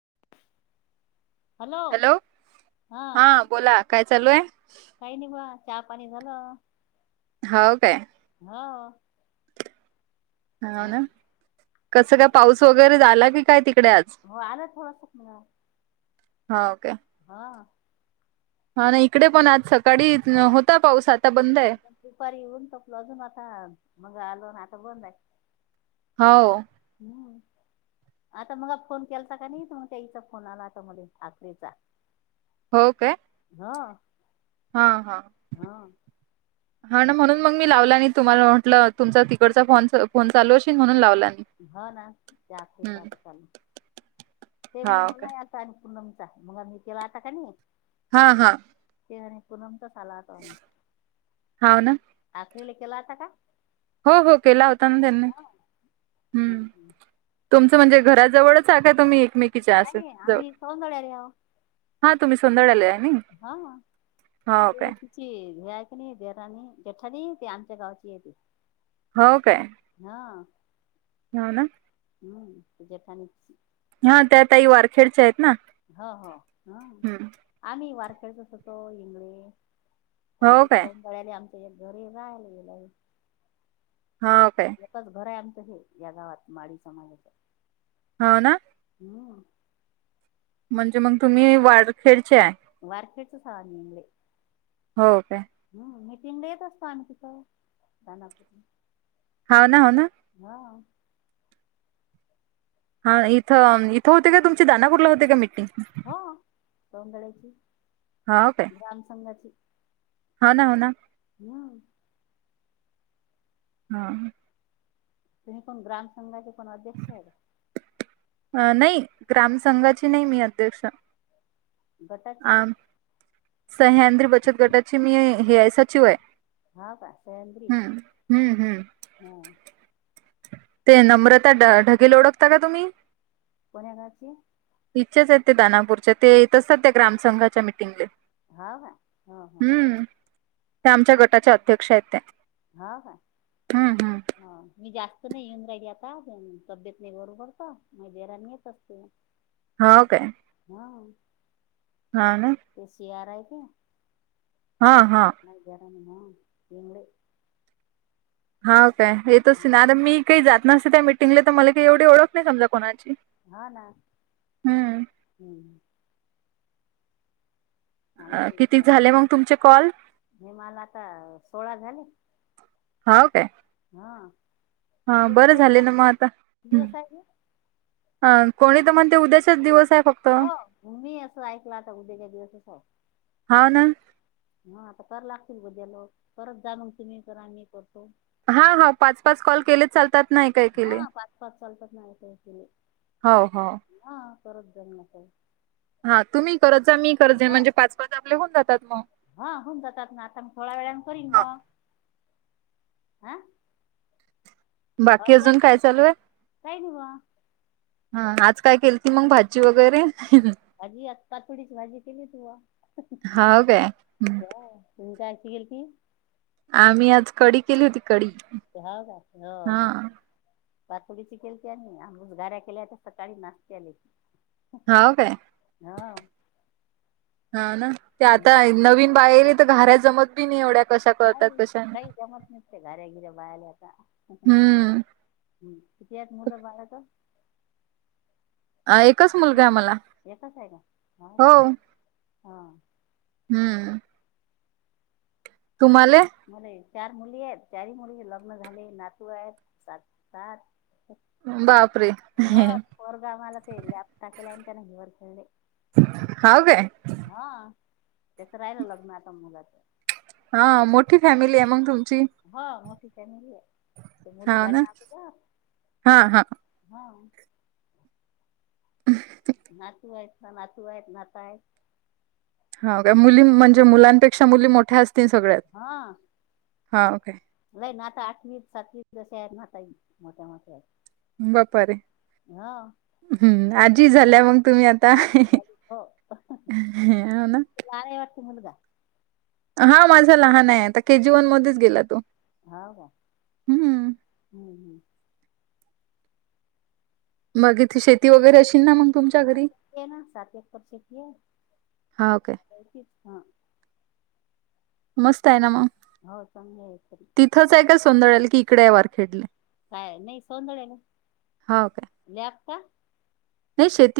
[inaudible] Hello हा बोला काय चालू आहे. काही नाही बा चहा पाणी झालं. हाव काय. हो हाऊ ना कसं काय पाऊस वगैरे झाला की काय त हो आलं थोडस [unintelligible] हा ओके. हा हा नाही इकडे पण आज स हो दुपारी येऊन तपल अजून आता मग आलो ना. [unintelligible] हऊ हम्म [inaudible] आता मला फोन केलता कणी नाही मग त्या ईचा फोन आला आता म ठाकरेचा. हो काय. हा. हा हा हा ना हो म्हणून मग मी लावला. तुम्हाला म्हटलं तुमचा तिकडचा फोन फोन चालूश म्हणून लावला. नाही ह ना त्यात हम्म आता ल ते म्हणे हा काय मला आता आणि पुन मग आ मी तेवहता का नाही. हा हा. ते आणि पूनम चाच आला हो तो आम्ही हा ना आखरीला केला होता का. हो हो केला होता ना त्यांनी हा. हम् हम्म. तुमचं म्हणजे घराजवळच आहे का तुम्ही. एकमेकीच्या असं नाही जवळ आम्ही सौदळ्याले हावू हा तुम्ही सोंदळ्याले आहे नाइ ते नई देरानी जेठाणी ते आमच्या गावाची येते हो काय हऊ ना हम्म जपानीच हा त्या तई वारखेडच्या आहेत ना हो हो हा हम्म आम्ही वारखेडचच होतो हिंगळे परी हो ते काय सभळाले आमच्या एक घरी राहिला गेला हऊ काय - हो या गावात माळी समाजाचं होव ना हम्म म्हणजे मग तुम्ही वाारखेड वर कच सहा मंगे हो का मिटिंगला येत असतो आम्ही तिथंनाप होा ना हो ना हा इथं इथं होते का तुमचे दानापूरला होते का मिीटिंग हो सौधळा्याची हो काय ग्राम संघाची हो ना हो ना हम् हा तुम्ही कोण ग्राम संंघाचे कोण अध्यक्ष आहेत अ नाही ग्राम संंघाची नाही मी अध्यक्ष बताच आ, सह्याद्री बचत गटाचे मी हे सचिव आहे हा का संदरी हम्म हम्म हम्म हा ते नम्रता ढकेल ओळखता का तुम्ही कोणा गाचे च आहेत ते दानापूरच्या ते येत असतात त्या ग्राम संंघाच्या मटिंगले हा हा हा ते आमच्या गटाचे अध्यक्ष आहेत ते हा काय हम्म हम्म ह मी जास्त नाही येऊन राहि आता तब्येत नाही बरू पडत मा बराणी येत असते होा काय ह हा ना तेशीयार आहे का हा हा ंग हा काय येतच ना आता मी काही जात नसते त्या मीटिंगला तर मला काही एवढी ओळख नाही समजा कोणाची हा ना हम्म हम्म आ अ, विच किती झाले मग तुमचे कॉल हेमाला आता सोळा झाले हा काय हा हा किती बरं दिवस झाले ना मग आता किती दिवस आहे हे? हा कोणी तर म्हणते उद्याशच दिवस आहे फक्त हो तुम्ही असं ऐकलं आता उद्या का दिवसच आहे हा ना हा आता तर लागतील ग त्याया लो परत जाण तुम्ही करा मी करतो हा हा पाच पाच कॉल केले चालतात नाही काय हा केले पाच पाच चालतात नाही केले हो हो ह परत जन्मत हा तुम्ही करत जा मी करजे म्हणजे पाच पाच आपले होऊन जातात मग हा होऊन जातात ना आता मी थोड्या वेळाान करीन हा. मग हं अ बाकी जा अजून चालू आहे काय निवा हा आज काय केल ती मग भाजी वगैरे भाजी आताातोडीच भाजी केली तू हो काय हम्म. जायची गेल की आम्ही आज कडी केली होती कडी हो हा बातोडीची केलते आणि आंस गार्या केल्या त्या सकाळी नाचतेले हा काय हा ना ते हं. आता नवीन बाहेर तर घाऱ्या जमत पी नाही एवढ्या कशा करतात नाही कशा काही जमत नसते घऱ्यागिऱे बाहेल्याता ह हम्म कतीत मुलं मलात अ, एकच मुलगा आहे येतच मला आहे का हो का हा हम्म. तुम्हाला? मला हे चार मुली आहेत चार मुलीचे लग्न झाले नातू आहेत सात बापरे हो परगा मला पले आपता केला त्या नाही वर खेळले हव का त्याचं राहिलं लग्न आता मुलाच हा मोठी फॅमिली आहे मग तुम हा मोठी फॅमली आहे. मुली हाव ना झाल्या आगोदर हा हा हा नातू आहेत ना नातू आहेत नाताय हो का मुली म्हणजे मुलांपेक्षा मुली मोठ्या असतात हा काय लई नाता आठवी सातवीस चार नाता आहे मोठा चार बपर आहे हम्म आजी झाल्या मग तुम्ही आता आजी झाली हो ना? तुला आहे वाटते मुलगा हा माझं लहान आहे आता के जी वन मध्येच गेला तो हो का हम्म हम्म हम्म मग इथे शेती वगैरे अ हो ना सात एकर शेती आहे. हाव काय? हा. मस्त आहे ना मग हो चांगली आहे तरी तिथंच आहे काय सोंदळल की इकडे वार खेडले काय नाही सोधळेला लप का लय शेती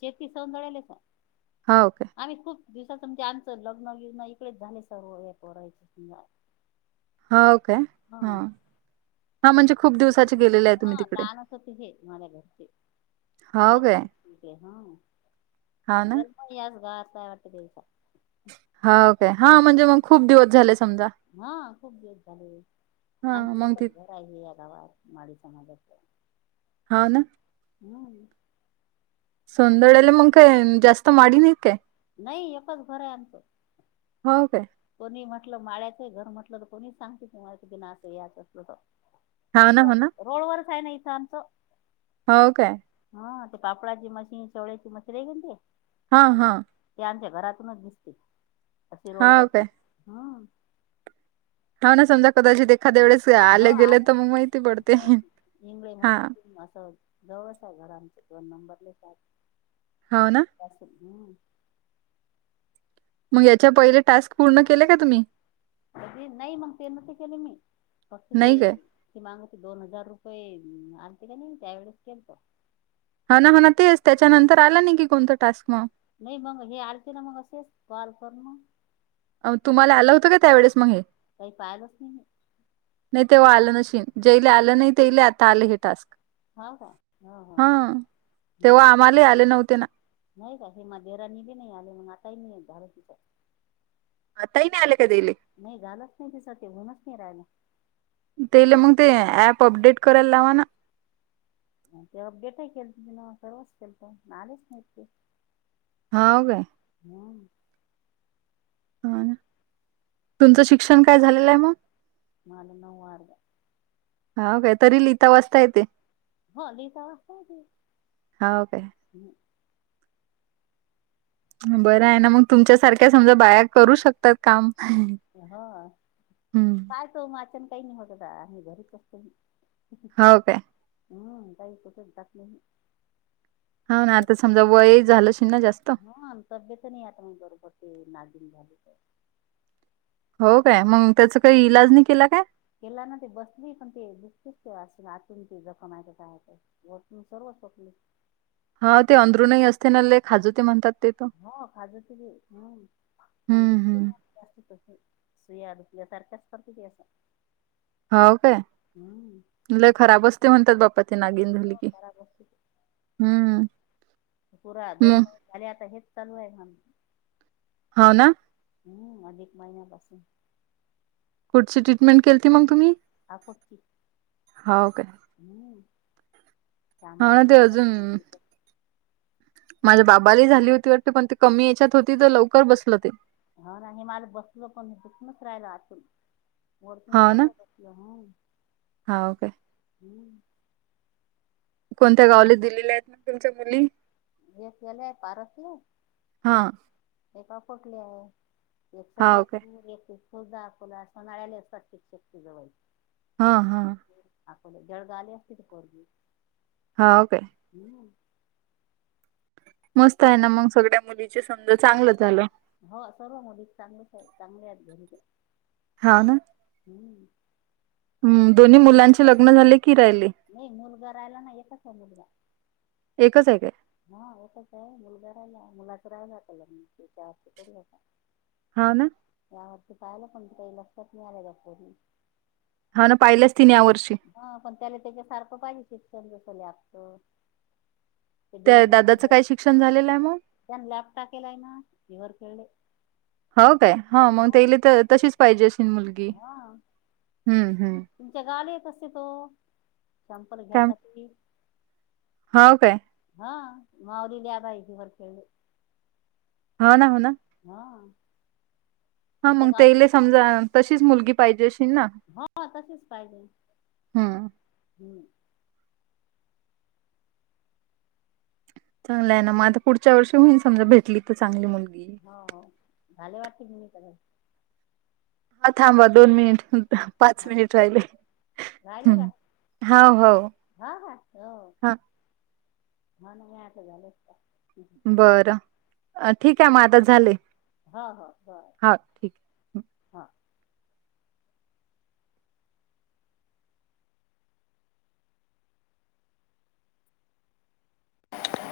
शेती सौंदळेले हाव काय? आम्ही खूप दिवसाचं म्हणजे आमचं लग्न विग्न इकडेच झाले सर्व एक वरायच- हा काय हा हा म्हणजे खूप दिवसाचे गेलेले आहे हा तुम्ही तिकडे. लहान असत हे मला बरते हाव तेव्हा काय? चालठीक आहे हा हाव ना? जलमस गाताय वाटत तेवसा हा म्हणजे मग खूप दिवस झाले समजा हा खूप दिवस झाले आणि हां, मग ती तुच घर आहे या गावात माडी स अ हा ना ह संदळल म काय जास्त मनके नाही एच घर आहे आमचं हाव काय? कोणी म्हटलं माळ्याचं घर म्हटलं तर कोणी सांगते तुम्हातीना असं याच असलं तर हाव ना, हो रोड वरच आहे ना इथ आमचं हो काय? हा ते पापडाची मशीन शेवलेची मशीन आहे का ना ते हा हा. त्यांच्या घरातूनच दिसते हा काय हा. हा ना समजा कदाचित ते हो आला त हंगळे म्हटलं हां, त असं जवळच आहे घरमच दोन नंबरले सा हाव ना? आस मग याच्या पहिले टास्क पूर्ण केले का तुम्ही? नाही मग ते न ते केले मी मस्त ते नाही काय? ये मग दोन हजार रुपये आणते का नाही त्यावेळेस केलत ह ना हा ना तेच त्याच्यानंतर आला नाही की कोणत टास्क म नाही मग हे अरती ना मग असेच कॉल करतो अओ तुम्हाला आलं होतं का त्यावेेळेस मग हे काही पाहिलच नाही नाही तेव्हा आलं नशन जेले आलं नाही तेयला आता आले हे टास्क हाव का हो हो हा तेव्हा हम्म आम्हाला आले नव्हते ना नाही का हे मध्येेराणी बी नाही आले मग आताही नाही झाल तिच आ ता नाही आले का तेले नाही घालच नाही तस ते होऊनच नाही राहाला [inaudible] तेला मग ते ऍप अपडेट करायला लावा ना ते अपडेटही केल तुझ नाव करवच केल तर आलेच नाहीत ते हा हो हम्म ह तुमचं शिक्षण काय झालेलं आहे म माल नऊ वार का हा वह्या काय तरी लिहिता वाजता येते होय लिहिता वाचता येते हा काय बरं आहे ना मग तुमच्यासारख्या समजा बाया करू शकतात काम हो हम्म पाय तो मा अचन काही नाही होत आम्ही घरीच कर तो की हावत्या हम् जाही ततच टाकलायी नाही हा ना आता समजा वय झाल हांतव्येत नाही आता म बरोबर ते नागिन [inaudible] झाले [inaudible] हो काय मग त्याचा काही इलाज नाही केला काय केला ना ते बसली पण ते दुखतेच आतून ते जखमाच काय सर्व शकले हा ते अधरुूनही असते ना ल खाजू ते म्हणतात ते तर. हो खाज त ह दु हं, हं. जात सुया सरखस्पडती केस हो काय ल खूप खराब असते म्हणतात बाप्पा ते नागीन झाली हो की खराब असते हम्म पुरा दोन महिने झाले आता हेच चालू आहे म्हण हो ना अदीक महिन्यापासून कुठची ट्रीटमेंट केलीती मग तुम्ही आ करची हो हम् हा ते अजून तिथं माझ्या बाप् बाली झाली होती वाटते पण ते कमी याच्यात होती तर लवकर बसल ते हा ना हे मला बसल पण हे दुखूनच राहिलं अजून वरतून हो ना? सर्व बटलं ह हो काय? हम् कोणत्या गावले दिल्लील्या आहेत मग तुमच्या मुली एक आहे पारसले हां. ते का फोटले आहे एक सद हो काय? ख द आपोला असळाले असतात्य शती जवळ हा हा आपोले जळगा आले असती त खोरगी हा ओ काे मस्त आहे ना मग सगळ्या मुलीची समजा चांगलं झालं हो सर्व मोदी चांगलेच चांगले आहेत घरीच हा ना दोन्ही मुलांचे लग्न झाले की राहिले? नाही मुलगा राहिला ना येतच आहे मुलगा एकच आहे काय? हा होच आहे मुलगा राहायला मुलाचं राहालाात लोड हो ना? यावरती पाहिलं पण काही लक्षात नाहीळालं त्यापोरी हा ना पाहिले हा पण त्याला त्याच्यासारखं पाहिजे शिक्षण जस लपत ते त्या डीएमल दादाचं काय शिक्षण झालेलं आहे मग त्या लॅपटा केलाय ना ह हो काय हा मग तेले तर तशीच पाहिजे अस मुलगी हा हम्म हम्म क तो संपल काय घ्यासाठी हो काय हा माऊलीली पाहिजे वर खेळले हा ना हो ना हा हा तुमच्या मग ते गावाची इले समजा तशीच मुलगी पाहिजे ना हा तसेच पाहिजे हम्म चांगला आहे ना मग आता पुढच्या वर्षी होईन समजा भेटली तर चांगली मुलगी हो झाले वाटते मुी क हा थांबा दोन मिनिट पाच मिनिट राहिले राहिलं का हम्म हो हो हा हा हो हा हा नाही आता झालंच का बरं ठीक आहे मग आता झाले हा हा बय हा ठीक आहे हा